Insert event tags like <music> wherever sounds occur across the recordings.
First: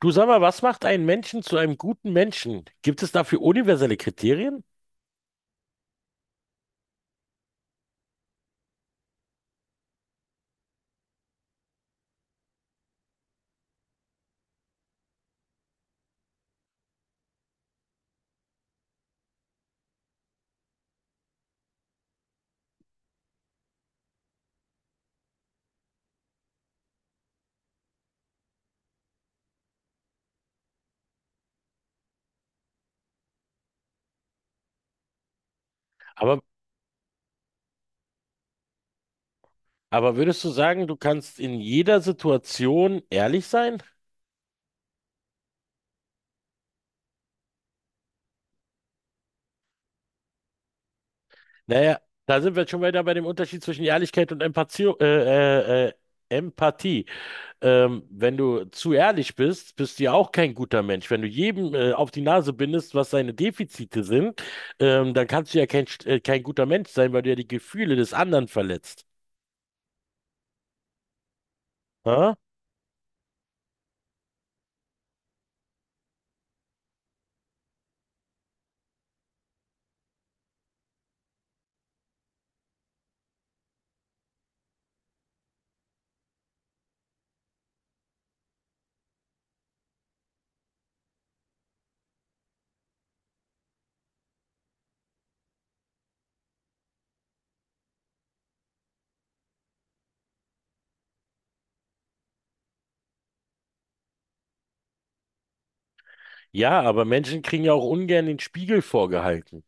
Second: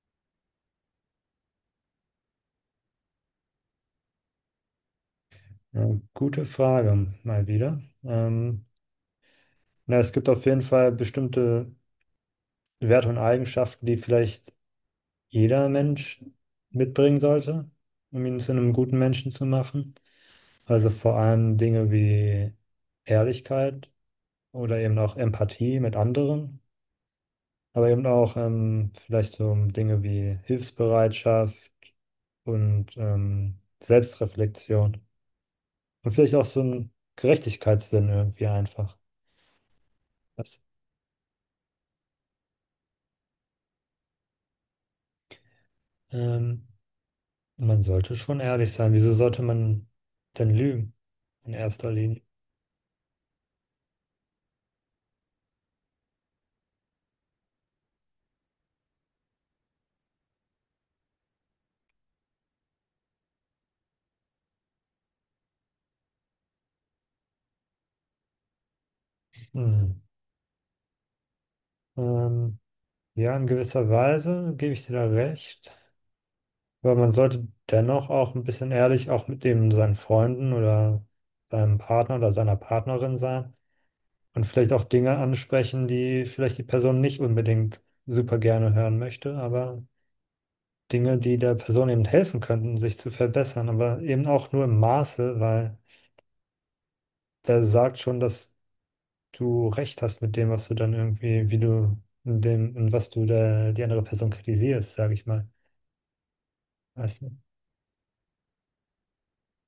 Du sag mal, was macht einen Menschen zu einem guten Menschen? Gibt es dafür universelle Kriterien? Ja, gute Frage, mal wieder. Na, es gibt auf jeden Fall bestimmte Werte und Eigenschaften, die vielleicht jeder Mensch mitbringen sollte, um ihn zu einem guten Menschen zu machen. Also vor allem Dinge wie Ehrlichkeit oder eben auch Empathie mit anderen, aber eben auch vielleicht so Dinge wie Hilfsbereitschaft und Selbstreflexion und vielleicht Aber, auch so ein Gerechtigkeitssinn irgendwie einfach. aber würdest du sagen, du kannst in jeder Situation ehrlich sein? Ähm, Man sollte schon ehrlich sein. Wieso sollte man denn lügen in erster Naja, Linie? da sind wir jetzt schon wieder bei dem Unterschied zwischen Ehrlichkeit und Empathie. Äh, äh, Empathie. Wenn du zu ehrlich bist, bist du ja auch kein guter Mensch. Wenn du jedem auf die Nase bindest, was seine Defizite sind, dann kannst du ja kein guter Mensch sein, weil du ja die Gefühle des anderen verletzt. Hm. Ähm, ja, in gewisser Weise gebe ich dir da recht. Aber man sollte dennoch auch ein bisschen ehrlich auch mit dem seinen Freunden oder seinem Partner oder seiner Partnerin sein und vielleicht auch Dinge ansprechen, die vielleicht die Person nicht unbedingt super gerne hören möchte, aber Dinge, die der Person eben helfen könnten, sich zu verbessern, aber eben auch nur im Maße, weil wer sagt schon, dass du recht hast mit dem, was du dann irgendwie, wie du in dem, in was du da die andere Person kritisierst, sage ich mal. Ja, aber Weißt du? Menschen kriegen ja auch ungern den Spiegel vorgehalten.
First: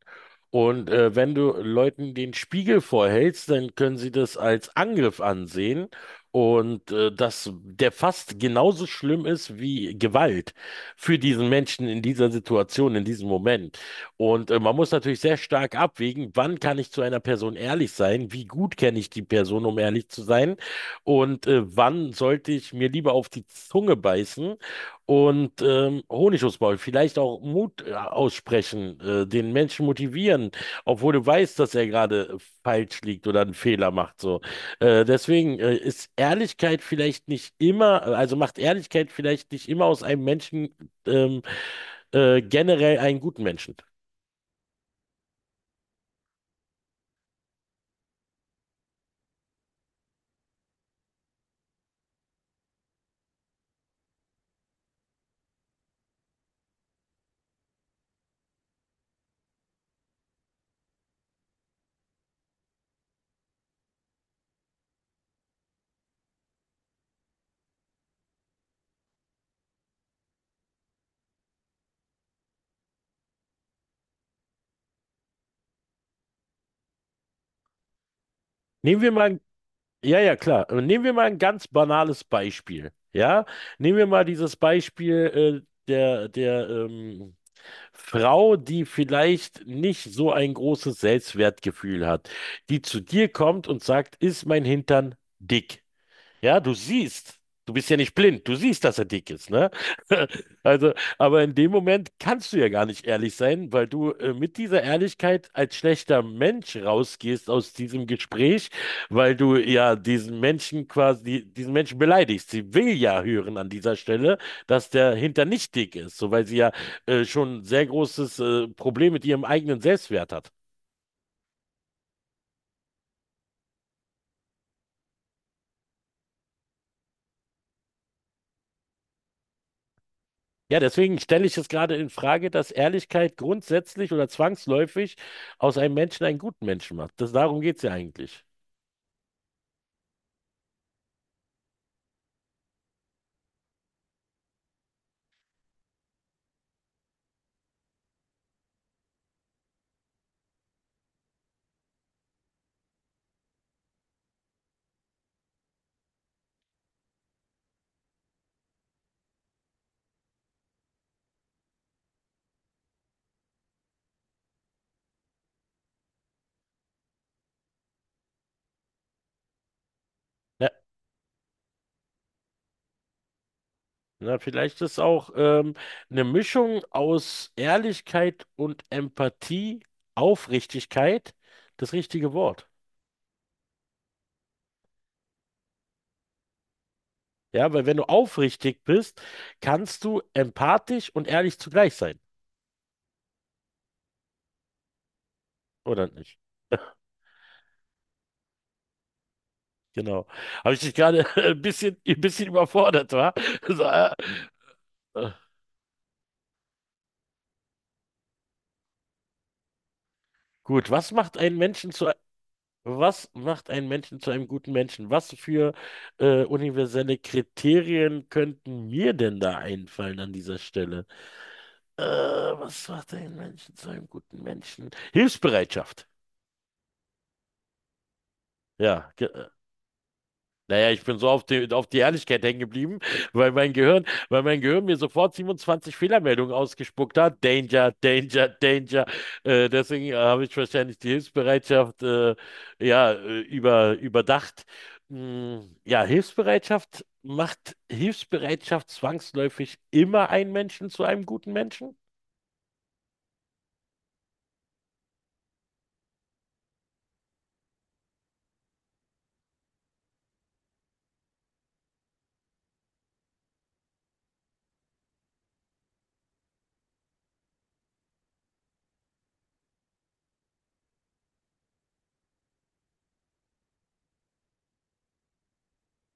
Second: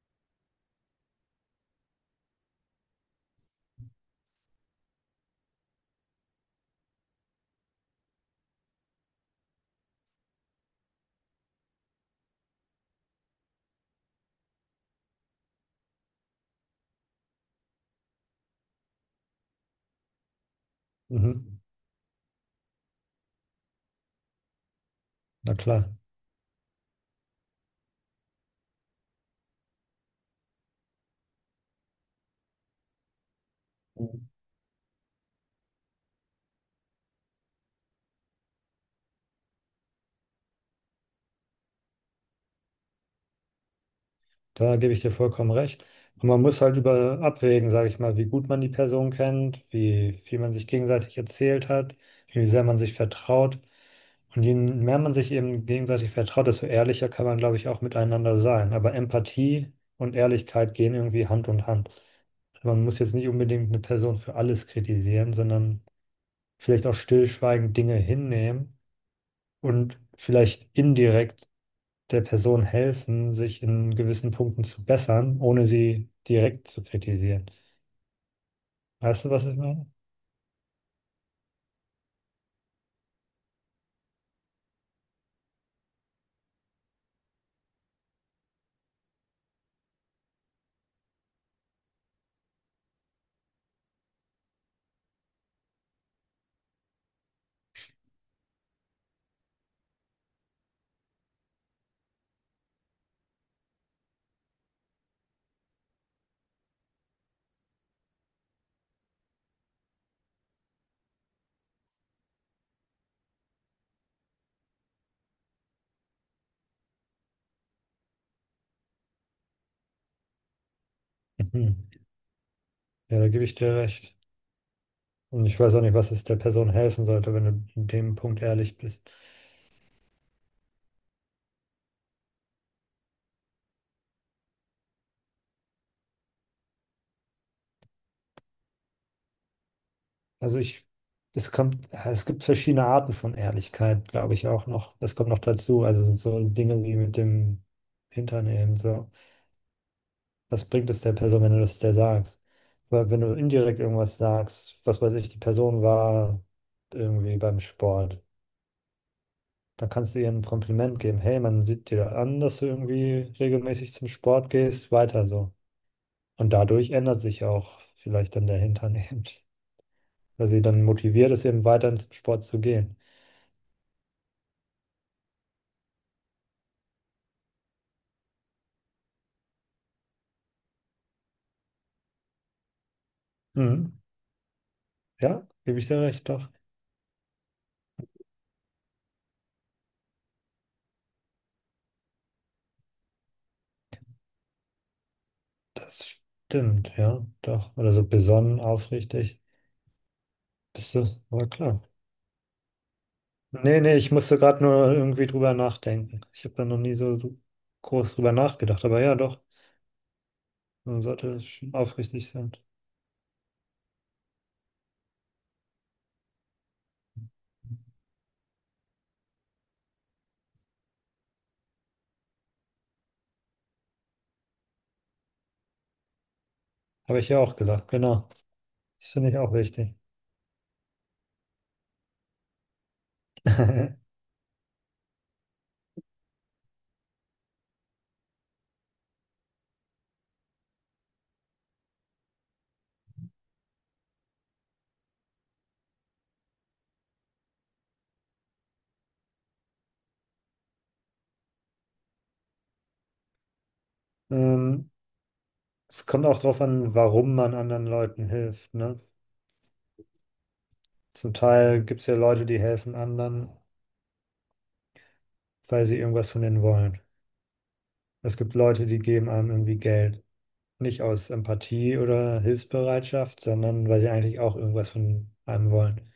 Und wenn du Leuten den Spiegel vorhältst, dann können sie das als Angriff ansehen und der fast genauso schlimm ist wie Gewalt für diesen Menschen in dieser Situation, in diesem Moment. Und man muss natürlich sehr stark abwägen, wann kann ich zu einer Person ehrlich sein, wie gut kenne ich die Person, um ehrlich zu sein, und Mhm. Wann sollte ich mir lieber auf die Zunge beißen Na und klar. Honig ums Maul, vielleicht auch Mut aussprechen, den Menschen motivieren, obwohl du weißt, dass er gerade falsch liegt oder einen Fehler macht. So. Deswegen ist Ehrlichkeit vielleicht nicht immer, also macht Ehrlichkeit vielleicht nicht immer aus einem Menschen ähm, generell einen guten Menschen. Da gebe ich dir vollkommen recht. Und man muss halt über abwägen, sage ich mal, wie gut man die Person kennt, wie viel man sich gegenseitig erzählt hat, wie sehr man sich vertraut. Und je mehr man sich eben gegenseitig vertraut, desto ehrlicher kann man, glaube ich, auch miteinander sein. Aber Empathie und Ehrlichkeit gehen irgendwie Hand in Hand. Man muss jetzt nicht unbedingt eine Person für alles kritisieren, sondern vielleicht auch stillschweigend Dinge hinnehmen und vielleicht indirekt der Person helfen, sich in gewissen Punkten zu bessern, ohne sie direkt zu kritisieren. Nehmen wir Weißt du, mal, was ich meine? Ja, klar. Nehmen wir mal ein ganz banales Beispiel. Ja, nehmen wir mal dieses Beispiel Frau, die vielleicht nicht so ein großes Selbstwertgefühl hat, die zu dir kommt und sagt, ist mein Hintern dick? Ja, du siehst. Du bist ja nicht blind. Du siehst, dass er dick ist, ne? <laughs> Also, aber in dem Moment kannst du ja gar nicht ehrlich sein, weil du mit dieser Ehrlichkeit als schlechter Mensch rausgehst aus diesem Gespräch, weil du ja diesen Menschen beleidigst. Sie will ja hören an dieser Stelle, dass der Hintern nicht dick ist, so weil sie ja schon ein sehr großes Problem mit ihrem eigenen Selbstwert hat. Mhm. Ja, da gebe ich dir recht. Und ich weiß auch nicht, was es der Person helfen sollte, wenn du in dem Punkt ehrlich bist. Ja, deswegen stelle ich es gerade in Frage, dass Ehrlichkeit grundsätzlich oder zwangsläufig aus einem Menschen einen guten Menschen macht. Darum geht es ja eigentlich. Also ich, es kommt, es gibt verschiedene Arten von Ehrlichkeit, glaube ich auch noch. Das kommt noch dazu. Also so Dinge wie mit dem Hintern eben so. Was bringt es der Person, wenn du das der sagst? Weil wenn du indirekt irgendwas sagst, was weiß ich, die Person war irgendwie beim Sport, dann kannst du ihr ein Kompliment geben. Hey, man sieht dir an, dass du irgendwie regelmäßig zum Sport gehst, weiter so. Und dadurch ändert sich auch vielleicht dann der Hintern eben, <laughs> weil sie Ja, dann motiviert ist, eben weiter ins Sport zu gehen. na, vielleicht ist auch eine Mischung aus Ehrlichkeit und Empathie, Aufrichtigkeit das richtige Wort. Mhm. Ja, gebe ich dir recht, doch. Ja, weil wenn du aufrichtig bist, kannst du empathisch und ehrlich zugleich sein, Das oder nicht? stimmt, ja, doch. Oder so besonnen, aufrichtig. Genau. Habe ich dich Bist du, gerade <laughs> aber ein klar. bisschen, ein bisschen überfordert, war? <laughs> Nee, So, nee, äh, ich musste gerade nur irgendwie äh, drüber nachdenken. Ich habe da noch nie so groß drüber nachgedacht, aber ja, doch, gut, man was macht sollte einen schon Menschen zu aufrichtig sein. Was macht einen Menschen zu einem guten Menschen? Was für universelle Kriterien könnten mir denn da einfallen an dieser Stelle? Was macht einen Menschen zu einem guten Menschen? Hilfsbereitschaft. Habe ich ja auch gesagt, genau. Das Ja, ge- finde ich äh, auch wichtig. Naja, ich bin so auf die Ehrlichkeit hängen geblieben, weil mein Gehirn, <laughs> weil mein Gehirn mir sofort 27 Fehlermeldungen ausgespuckt hat. Danger, Danger, Danger. Deswegen habe ich wahrscheinlich die Hilfsbereitschaft überdacht. Ja, Hilfsbereitschaft macht Hilfsbereitschaft zwangsläufig immer einen Menschen zu einem guten Menschen? Ähm, es kommt auch darauf an, warum man anderen Leuten hilft, ne? Zum Teil gibt es ja Leute, die helfen anderen, weil sie irgendwas von denen wollen. Es gibt Leute, die geben einem irgendwie Geld. Nicht aus Empathie oder Hilfsbereitschaft, sondern weil sie eigentlich auch irgendwas von einem wollen.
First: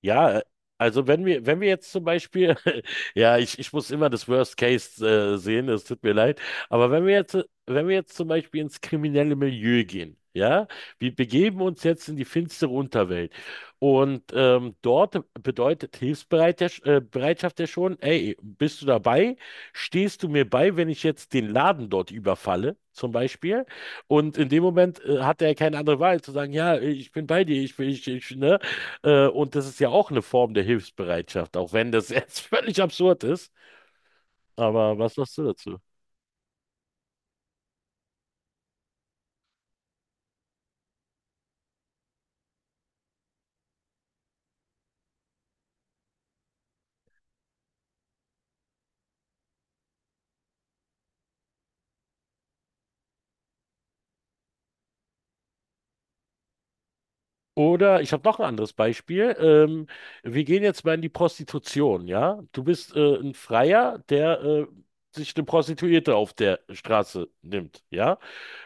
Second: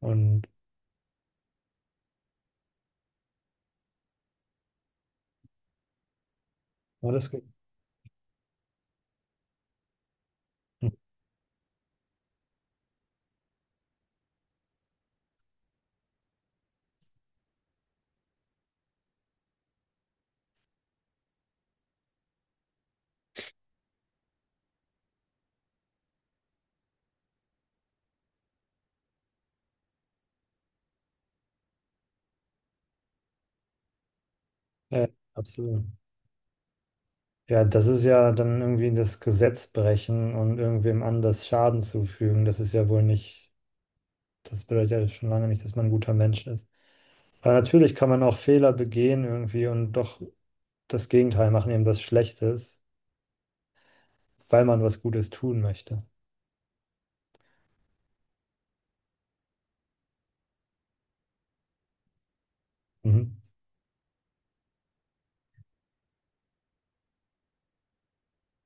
Ja, äh, Und wenn wir jetzt zum Beispiel, <laughs> ich muss immer das Worst Case sehen, es tut mir leid, alles gut. wenn wir jetzt zum Beispiel ins kriminelle Milieu gehen, ja, wir begeben uns jetzt in die finstere Unterwelt und dort bedeutet Hilfsbereitschaft Bereitschaft ja schon, ey, bist du dabei? Stehst du mir bei, wenn ich jetzt den Laden dort überfalle? Zum Beispiel. Und in dem Moment hat er keine andere Wahl zu sagen, ja, ich bin bei dir, ich bin, ich, ne? Und das ist ja auch eine Form der Hilfsbereitschaft, auch wenn das jetzt <laughs> völlig absurd ist. Aber Ja, was sagst du dazu? absolut. Ja, das ist ja dann irgendwie das Gesetz brechen und irgendwem anders Schaden zufügen. Das ist ja wohl nicht, das bedeutet ja schon lange nicht, dass man ein guter Mensch ist. Aber natürlich kann man auch Fehler begehen irgendwie und doch das Gegenteil machen, eben was Schlechtes, weil man was Gutes tun möchte. Oder ich habe noch ein anderes Beispiel. Wir gehen jetzt mal in die Prostitution, ja? Du bist ein Mhm. Freier, der sich eine Prostituierte auf der Straße nimmt, ja?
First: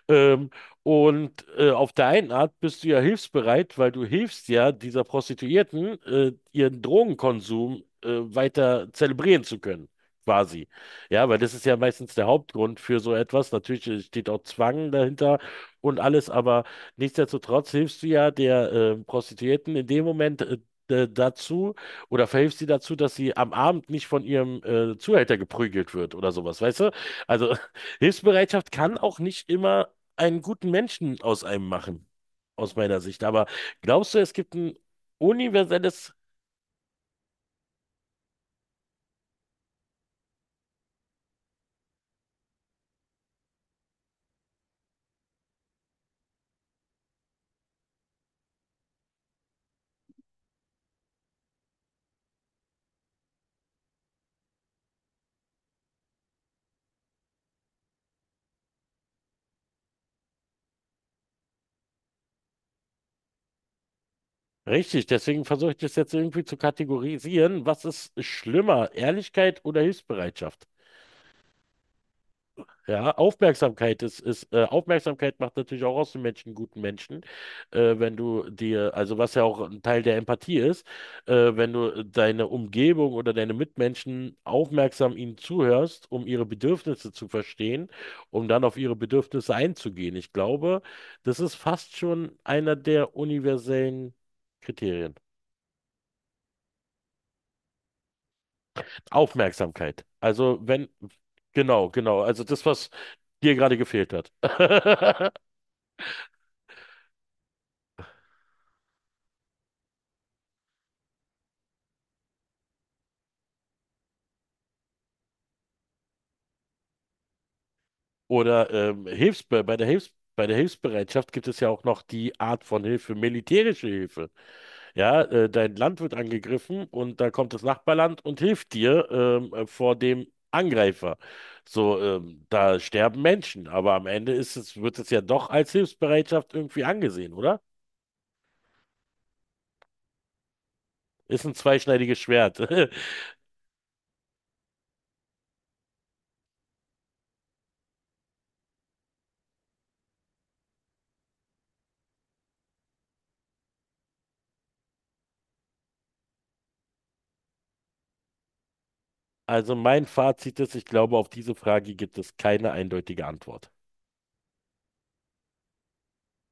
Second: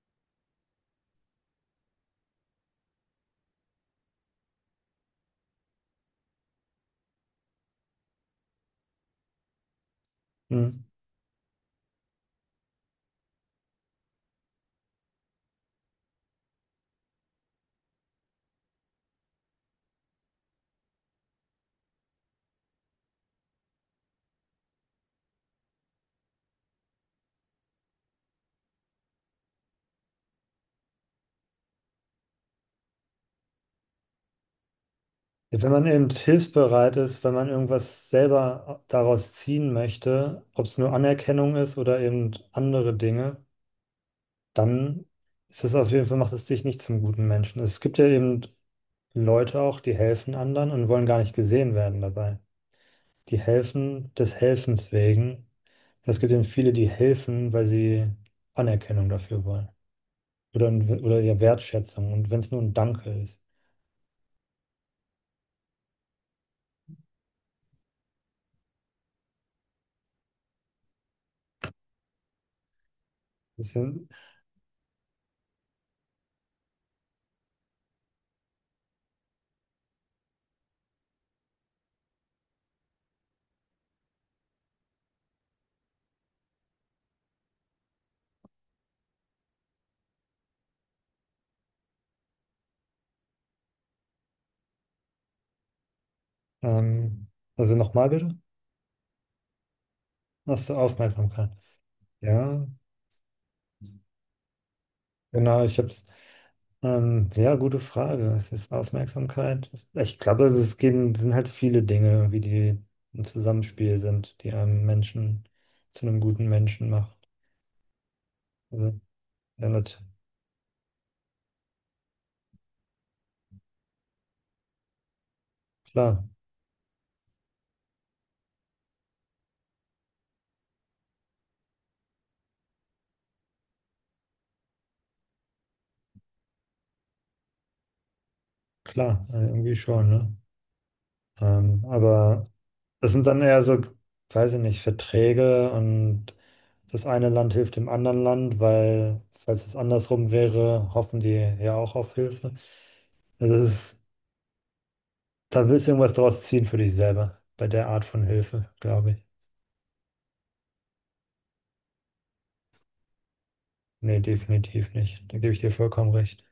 Ähm, und auf der einen Art bist du ja hilfsbereit, weil du hilfst ja dieser Prostituierten, ihren Drogenkonsum weiter zelebrieren zu können, quasi. Mhm. Ja, weil das ist ja meistens der Hauptgrund für so etwas. Natürlich steht auch Zwang dahinter und alles, aber nichtsdestotrotz hilfst du ja der Prostituierten in dem Moment dazu oder verhilfst sie dazu, dass sie am Abend nicht von ihrem Zuhälter geprügelt wird oder sowas, weißt du? Also <laughs> Hilfsbereitschaft kann auch nicht immer einen guten Menschen aus einem machen, aus meiner Sicht. Aber glaubst du, es gibt ein Ja, wenn man eben universelles hilfsbereit ist, wenn man irgendwas selber daraus ziehen möchte, ob es nur Anerkennung ist oder eben andere Dinge, dann ist es auf jeden Fall, macht es dich nicht zum guten Menschen. Es gibt ja eben Leute auch, die helfen anderen und wollen gar nicht gesehen werden dabei. Die helfen des Helfens wegen. Es gibt eben viele, die helfen, weil sie Anerkennung dafür wollen. Oder, ja, Wertschätzung. Und wenn es nur ein Danke ist. Deswegen versuche ich das jetzt irgendwie zu kategorisieren. Was ist schlimmer, Ehrlichkeit oder Hilfsbereitschaft? Ja, Das Aufmerksamkeit sind, ist, ist Aufmerksamkeit macht natürlich auch aus dem Menschen einen guten Menschen, wenn du dir, also was ja auch ein Teil der Empathie ist, wenn du deine Umgebung oder deine Mitmenschen aufmerksam ihnen zuhörst, um ihre Bedürfnisse zu verstehen, um dann auf ihre Bedürfnisse einzugehen. Ich glaube, das ist fast schon einer der universellen Kriterien. ähm, also nochmal bitte, Aufmerksamkeit. Also was zur wenn, Aufmerksamkeit. genau, genau, also das, Ja, was dir gerade gefehlt hat. <laughs> genau, ich habe es. Ja, gute Frage. Es ist Aufmerksamkeit. Es- Ich glaube, also es gehen, sind halt viele Dinge, wie die ein Zusammenspiel sind, die einen Menschen zu einem guten Menschen macht. Oder Also, ja, nat- Hilfs bei der Hilfsbereitschaft gibt es ja auch noch die Art von Hilfe, militärische Hilfe. Ja, dein Land wird klar, angegriffen und da kommt das Nachbarland und hilft dir vor dem Angreifer. So, da sterben Menschen, aber am Ende wird es ja doch als Hilfsbereitschaft irgendwie angesehen, oder? klar, irgendwie schon, ne? Ist ein zweischneidiges Aber Schwert. das <laughs> sind dann eher so, weiß ich nicht, Verträge und das eine Land hilft dem anderen Land, weil, falls es andersrum wäre, hoffen die ja auch auf Hilfe. Also es, da willst du irgendwas draus ziehen für dich selber, bei der Art von Hilfe, glaube ich. Also mein Fazit ist, ich glaube, auf diese Frage gibt es keine eindeutige Antwort. Nee, definitiv nicht. Da gebe ich dir vollkommen recht.